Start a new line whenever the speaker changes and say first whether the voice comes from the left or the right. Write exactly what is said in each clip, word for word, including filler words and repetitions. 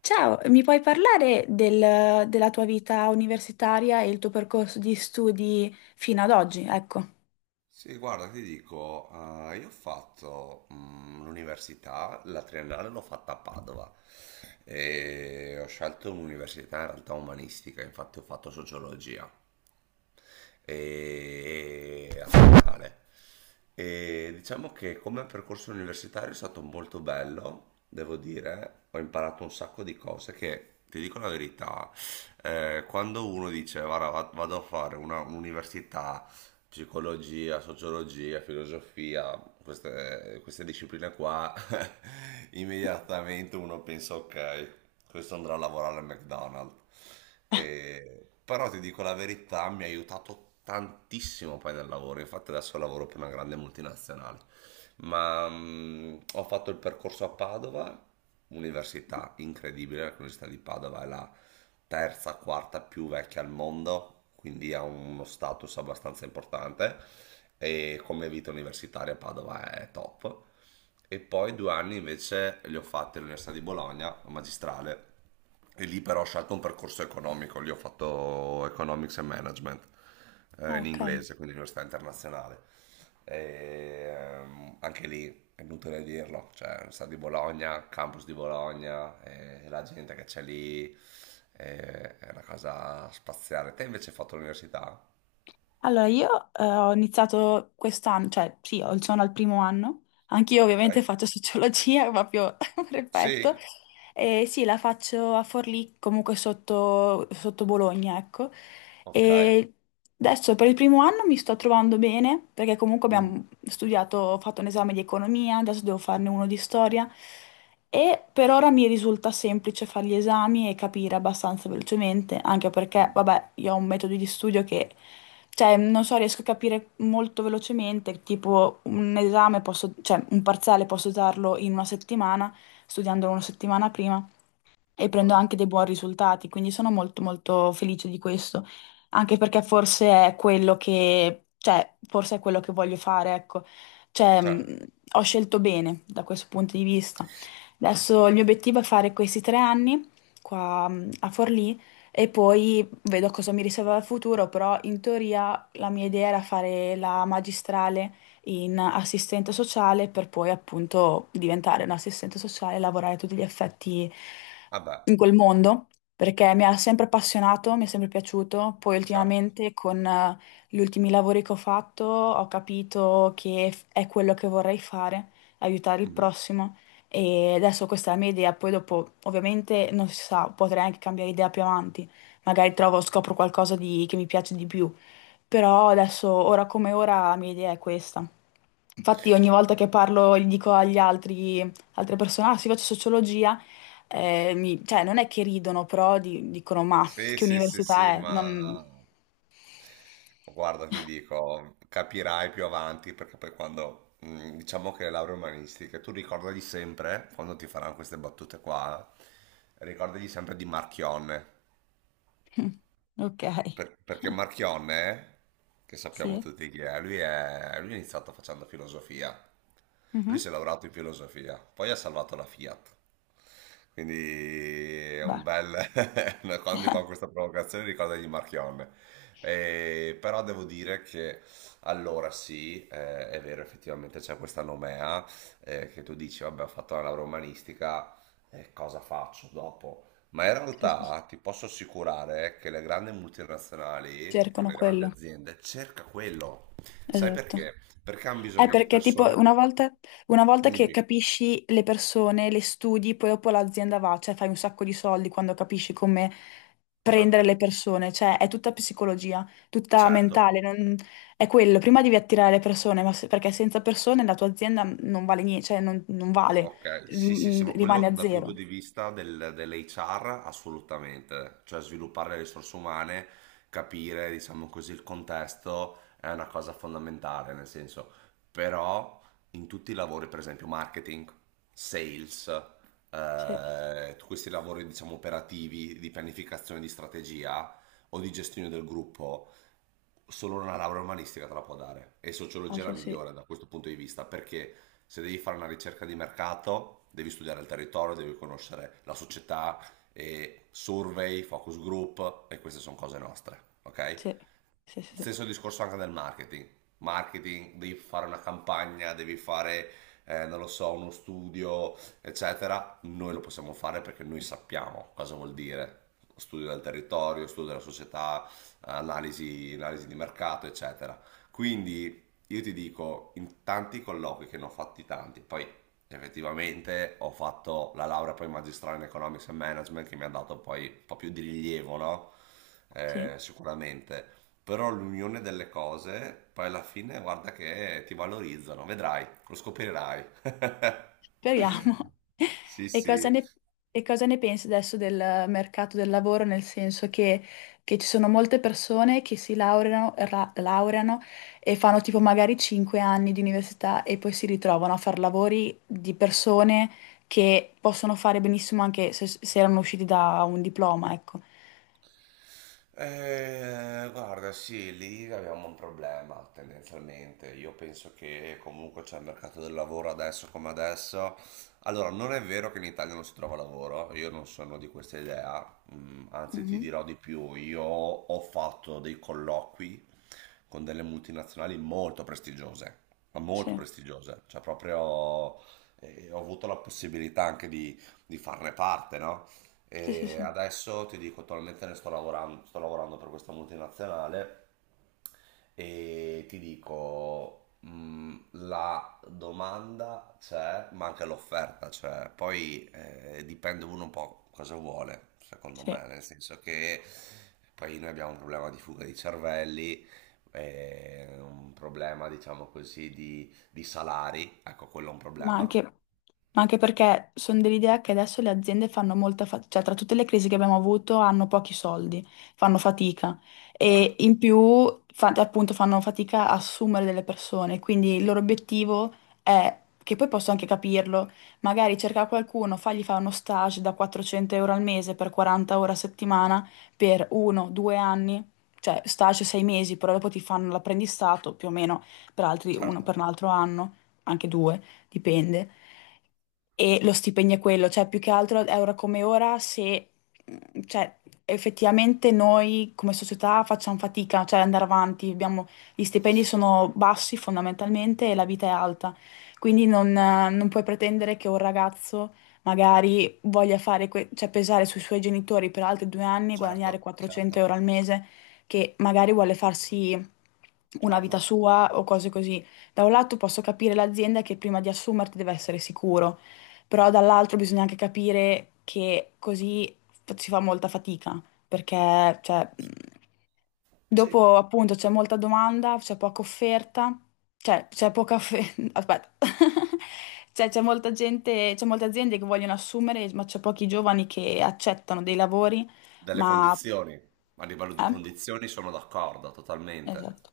left: Ciao, mi puoi parlare del- della tua vita universitaria e il tuo percorso di studi fino ad oggi? Ecco.
right: Sì, guarda, ti dico, eh, io ho fatto mm, l'università, la triennale l'ho fatta a Padova e ho scelto un'università in realtà umanistica, infatti ho fatto sociologia e, e a triennale. E diciamo che come percorso universitario è stato molto bello, devo dire, ho imparato un sacco di cose che, ti dico la verità, eh, quando uno dice, guarda, va- vado a fare una- un'università, psicologia, sociologia, filosofia, queste, queste discipline qua, immediatamente uno pensa, ok, questo andrà a lavorare al McDonald's. E- Però ti dico la verità, mi ha aiutato tantissimo poi nel lavoro, infatti adesso lavoro per una grande multinazionale. Ma mm, ho fatto il percorso a Padova, università incredibile, l'università di Padova è la terza, quarta più vecchia al mondo, quindi ha uno status abbastanza importante, e come vita universitaria Padova è top. E poi due anni invece li ho fatti all'Università di Bologna, magistrale, e lì però ho scelto un percorso economico, lì ho fatto Economics and Management eh,
left: Ah,
right: in
left: ok.
right: inglese, quindi università internazionale. E, ehm, anche lì è inutile dirlo, cioè Università di Bologna, campus di Bologna, eh, la gente che c'è lì, eh, è una cosa spaziale. Te invece hai fatto l'università?
left: Allora, io eh, ho iniziato quest'anno, cioè sì, ho- sono al primo anno, anch'io
right: Ok.
left: ovviamente faccio sociologia, proprio perfetto,
right: Sì.
left: e sì, la faccio a Forlì, comunque sotto, sotto Bologna, ecco,
right: Ok.
left: e adesso per il primo anno mi sto trovando bene, perché comunque
right: Mm.
left: abbiamo studiato, ho fatto un esame di economia, adesso devo farne uno di storia, e per ora mi risulta semplice fare gli esami e capire abbastanza velocemente, anche perché,
right: Mm.
left: vabbè, io ho un metodo di studio che cioè, non so, riesco a capire molto velocemente, tipo un esame posso, cioè un parziale posso darlo in una settimana, studiandolo una settimana prima e prendo
right: Ah,
left: anche dei buoni risultati, quindi sono molto molto felice di questo, anche perché forse è quello che, cioè, forse è quello che voglio fare, ecco. Cioè,
right: certo.
left: mh, ho scelto bene da questo punto di vista. Adesso il mio obiettivo è fare questi tre anni qua mh, a Forlì e poi vedo cosa mi riserva il futuro, però in teoria la mia idea era fare la magistrale in assistente sociale per poi appunto diventare un assistente sociale e lavorare a tutti gli effetti
right: Vabbè,
left: in quel mondo, perché mi ha sempre appassionato, mi è sempre piaciuto. Poi
right: certo.
left: ultimamente con eh, gli ultimi lavori che ho fatto ho capito che f- è quello che vorrei fare, aiutare il
right: Mhm.
left: prossimo. E adesso questa è la mia idea, poi dopo ovviamente non si sa, potrei anche cambiare idea più avanti, magari trovo, scopro qualcosa di- che mi piace di più, però adesso, ora come ora, la mia idea è questa. Infatti ogni volta che parlo, gli dico agli altri, altre persone, ah sì, faccio sociologia, eh, mi- cioè non è che ridono, però di- dicono, ma
right: Sì,
left: che
right: sì, sì,
left: università
right: sì,
left: è? Non...
right: ma guarda, ti dico, capirai più avanti perché poi quando, mm, diciamo che le lauree umanistiche, tu ricordagli sempre, quando ti faranno queste battute qua, ricordagli sempre di Marchionne.
left: Ok,
right: Per- perché Marchionne, che sappiamo
left: sì.
right: tutti chi è, lui è, lui è iniziato facendo filosofia. Lui
left: Mhm.
right: si è laureato in filosofia, poi ha salvato la Fiat. Quindi è un
left: Beh,
right: bel... quando gli fanno questa provocazione ricordagli Marchionne. Eh, però devo dire che allora sì, eh, è vero, effettivamente c'è questa nomea, eh, che tu dici, vabbè, ho fatto la laurea umanistica, eh, cosa faccio dopo? Ma in
left: sì, sì, sì.
right: realtà ti posso assicurare che le grandi multinazionali, con
left: Cercano
right: le grandi
left: quello.
right: aziende, cerca quello. Sai
left: Esatto.
right: perché? Perché hanno
left: È
right: bisogno di
left: perché tipo
right: persone.
left: una volta, una volta
right: Dimmi,
left: che
right: dimmi.
left: capisci le persone, le studi, poi dopo l'azienda va, cioè fai un sacco di soldi quando capisci come
right: Certo.
left: prendere le persone, cioè è tutta psicologia, tutta
right: Certo.
left: mentale, non- è quello, prima devi attirare le persone, ma se- perché senza persone la tua azienda non vale niente, cioè non, non vale,
right: Ok, sì, sì, sì,
left: ri-
right: ma
left: rimane
right: quello
left: a
right: dal punto
left: zero.
right: di vista del, dell'H R assolutamente, cioè sviluppare le risorse umane, capire, diciamo così, il contesto è una cosa fondamentale, nel senso, però in tutti i lavori, per esempio marketing, sales,
left: Sì,
right: eh, tutti questi lavori, diciamo, operativi, di pianificazione di strategia o di gestione del gruppo, solo una laurea umanistica te la può dare, e
left: ah,
right: sociologia è la
left: sì, sì,
right: migliore da questo punto di vista, perché se devi fare una ricerca di mercato devi studiare il territorio, devi conoscere la società, e survey, focus group, e queste sono cose nostre, ok?
left: sì, sì, sì. Sì.
right: Stesso discorso anche del marketing. Marketing, devi fare una campagna, devi fare, eh, non lo so, uno studio, eccetera. Noi lo possiamo fare perché noi sappiamo cosa vuol dire. Studio del territorio, studio della società, analisi, analisi di mercato, eccetera. Quindi io ti dico, in tanti colloqui che ne ho fatti tanti, poi effettivamente ho fatto la laurea poi magistrale in Economics and Management, che mi ha dato poi un po' più di rilievo, no?
left: Sì.
right: Eh, sicuramente però l'unione delle cose, poi alla fine guarda che ti valorizzano, vedrai, lo scoprirai.
left: Speriamo.
right: Sì,
left: E cosa
right: sì.
left: ne, e cosa ne pensi adesso del mercato del lavoro? Nel senso che, che ci sono molte persone che si laureano, ra- laureano e fanno tipo magari cinque anni di università e poi si ritrovano a fare lavori di persone che possono fare benissimo anche se, se erano usciti da un diploma, ecco.
right: Eh, guarda, sì, lì abbiamo un problema tendenzialmente. Io penso che comunque c'è il mercato del lavoro adesso come adesso. Allora, non è vero che in Italia non si trova lavoro, io non sono di questa idea, Mm, anzi ti dirò di più, io ho fatto dei colloqui con delle multinazionali molto prestigiose, ma
left: Sì,
right: molto prestigiose, cioè proprio, eh, ho avuto la possibilità anche di, di farne parte, no?
left: sì, sì,
right: E
left: sì.
right: adesso ti dico, attualmente ne sto lavorando, sto lavorando per questa multinazionale, e ti dico, mh, la domanda c'è, ma anche l'offerta c'è. Poi eh, dipende uno un po' cosa vuole, secondo
left: Sì.
right: me, nel senso che poi noi abbiamo un problema di fuga di cervelli, eh, un problema, diciamo così, di, di salari. Ecco, quello è un
left: Ma anche,
right: problema.
left: ma anche perché sono dell'idea che adesso le aziende fanno molta fatica, cioè tra tutte le crisi che abbiamo avuto hanno pochi soldi, fanno fatica e
right: Certo,
left: in più fa- appunto fanno fatica a assumere delle persone, quindi il loro obiettivo è, che poi posso anche capirlo, magari cercare qualcuno, fargli fare uno stage da quattrocento euro al mese per quaranta ore a settimana per uno, due anni, cioè stage sei mesi, però dopo ti fanno l'apprendistato più o meno per altri, uno
right: certo,
left: per un altro anno anche due dipende. E lo stipendio è quello, cioè più che altro è ora come ora se, mm, cioè, effettivamente noi come società facciamo fatica, cioè andare avanti, abbiamo- gli stipendi sono bassi fondamentalmente e la vita è alta, quindi non, eh, non puoi pretendere che un ragazzo magari voglia fare, que- cioè pesare sui suoi genitori per altri due anni e guadagnare
right: certo,
left: 400
right: certo,
left: euro al mese, che magari vuole farsi una vita
right: certo.
left: sua o cose così. Da un lato posso capire l'azienda che prima di assumerti deve essere sicuro, però dall'altro bisogna anche capire che così f- si fa molta fatica, perché cioè, mh,
right: Sì.
left: dopo appunto c'è molta domanda, c'è poca offerta, cioè c'è poca offerta, aspetta, cioè c'è molta gente, c'è molte aziende che vogliono assumere, ma c'è pochi giovani che accettano dei lavori,
right: Delle
left: ma...
right: condizioni, a livello di
left: Eh?
right: condizioni sono d'accordo totalmente.
left: Esatto.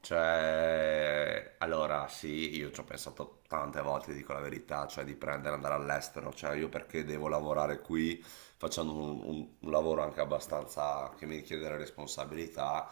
right: Cioè, allora sì, io ci ho pensato tante volte, dico la verità, cioè di prendere, andare all'estero, cioè io perché devo lavorare qui facendo un, un- un lavoro anche abbastanza che mi richiede delle responsabilità,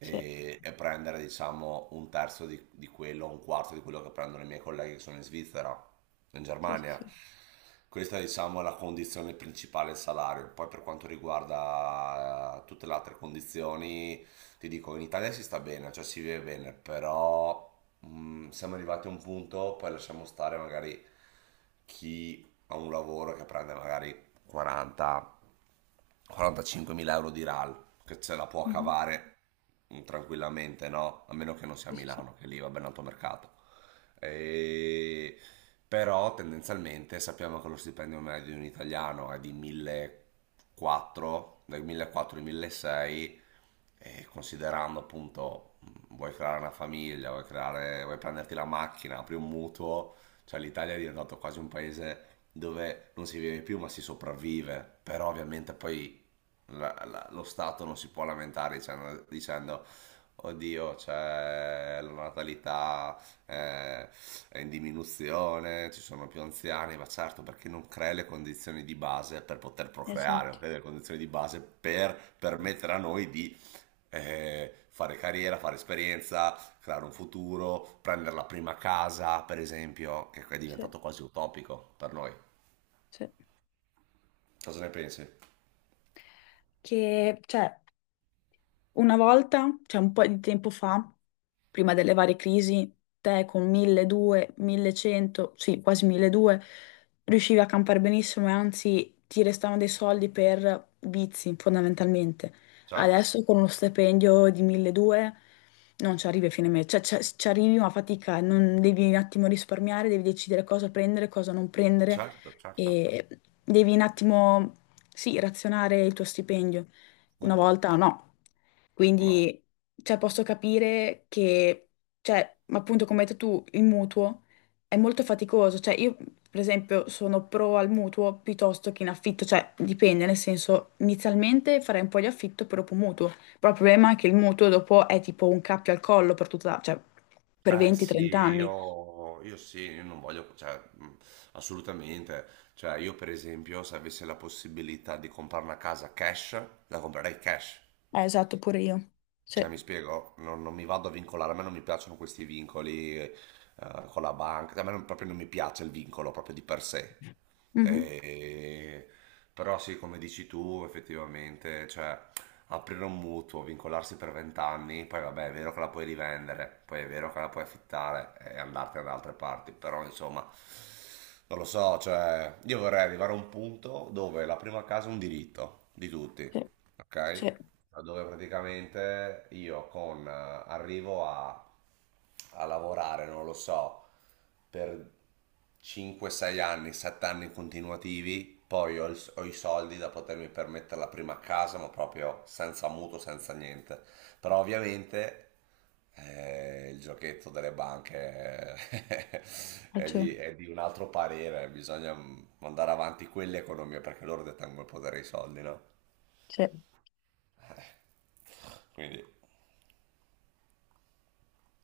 left: Sì,
right: e prendere diciamo un terzo di, di quello, un quarto di quello che prendono i miei colleghi che sono in Svizzera, in
left: sì, sì,
right: Germania.
left: sì.
right: Questa diciamo è la condizione principale, il salario. Poi per quanto riguarda eh, tutte le altre condizioni, ti dico, in Italia si sta bene, cioè si vive bene, però mh, siamo arrivati a un punto, poi lasciamo stare magari chi ha un lavoro che prende magari quaranta quarantacinquemila mila euro di RAL, che ce la può
left: Mhm.
right: cavare mh, tranquillamente, no? A meno che non sia a
left: Sì, sì, sì.
right: Milano, che lì va ben alto mercato. E- Però tendenzialmente sappiamo che lo stipendio medio di un italiano è di millequattrocento, dai millequattrocento ai milleseicento, e considerando appunto, mh, vuoi creare una famiglia, vuoi creare, vuoi prenderti la macchina, apri un mutuo, cioè l'Italia è diventato quasi un paese dove non si vive più ma si sopravvive, però ovviamente poi la- la- lo Stato non si può lamentare dicendo, dicendo, oddio, c'è la natalità, eh, è in diminuzione, ci sono più anziani, ma certo, perché non crei le condizioni di base per poter procreare, non
left: Esatto.
right: crei le condizioni di base per permettere a noi di eh, fare carriera, fare esperienza, creare un futuro, prendere la prima casa, per esempio, che è
left: Sì.
right: diventato quasi utopico per noi.
left: Sì.
right: Cosa ne pensi?
left: Che, cioè, una volta, cioè un po' di tempo fa, prima delle varie crisi, te con milleduecento, millecento, sì, quasi milleduecento, riuscivi a campare benissimo e anzi ti restavano dei soldi per vizi, fondamentalmente.
right: Certo,
left: Adesso con uno stipendio di milleduecento non ci arrivi a fine mese, cioè c'è- ci arrivi ma a fatica, non devi un attimo risparmiare, devi decidere cosa prendere, cosa non prendere
right: certo, certo.
left: e devi un attimo, sì, razionare il tuo stipendio. Una
right: Mhm.
left: volta no.
right: No.
left: Quindi, cioè, posso capire che, cioè, ma appunto, come hai detto tu, il mutuo è molto faticoso. Cioè, io, per esempio, sono pro al mutuo piuttosto che in affitto. Cioè, dipende, nel senso, inizialmente farei un po' di affitto e dopo mutuo. Però il problema è che il mutuo dopo è tipo un cappio al collo per tutta, cioè, per
right: Eh sì,
left: venti a trenta anni.
right: io, io sì, io non voglio, cioè, mh, assolutamente. Cioè, io per esempio, se avessi la possibilità di comprare una casa cash, la comprerei cash.
left: Eh, esatto, pure io. Sì.
right: Cioè, mi spiego, non, non mi vado a vincolare, a me non mi piacciono questi vincoli, eh, con la banca, cioè, a me non- proprio non mi piace il vincolo proprio di per sé.
left: Mhm.
right: E- Però sì, come dici tu, effettivamente, cioè, aprire un mutuo, vincolarsi per venti anni, poi vabbè, è vero che la puoi rivendere, poi è vero che la puoi affittare e andartene da altre parti, però insomma, non lo so, cioè, io vorrei arrivare a un punto dove la prima casa è un diritto di tutti,
left: Sì,
right: ok?
left: sì,
right: Dove praticamente io con, eh, arrivo a, a lavorare, non lo so, per cinque sei anni, sette anni continuativi, poi ho, il- ho i soldi da potermi permettere la prima casa, ma proprio senza mutuo, senza niente. Però ovviamente eh, il giochetto delle banche, eh, è
left: faccio-
right: di, è di un altro parere, bisogna mm, mandare avanti quell'economia perché loro detengono il potere dei soldi, no?
left: sì.
right: Quindi...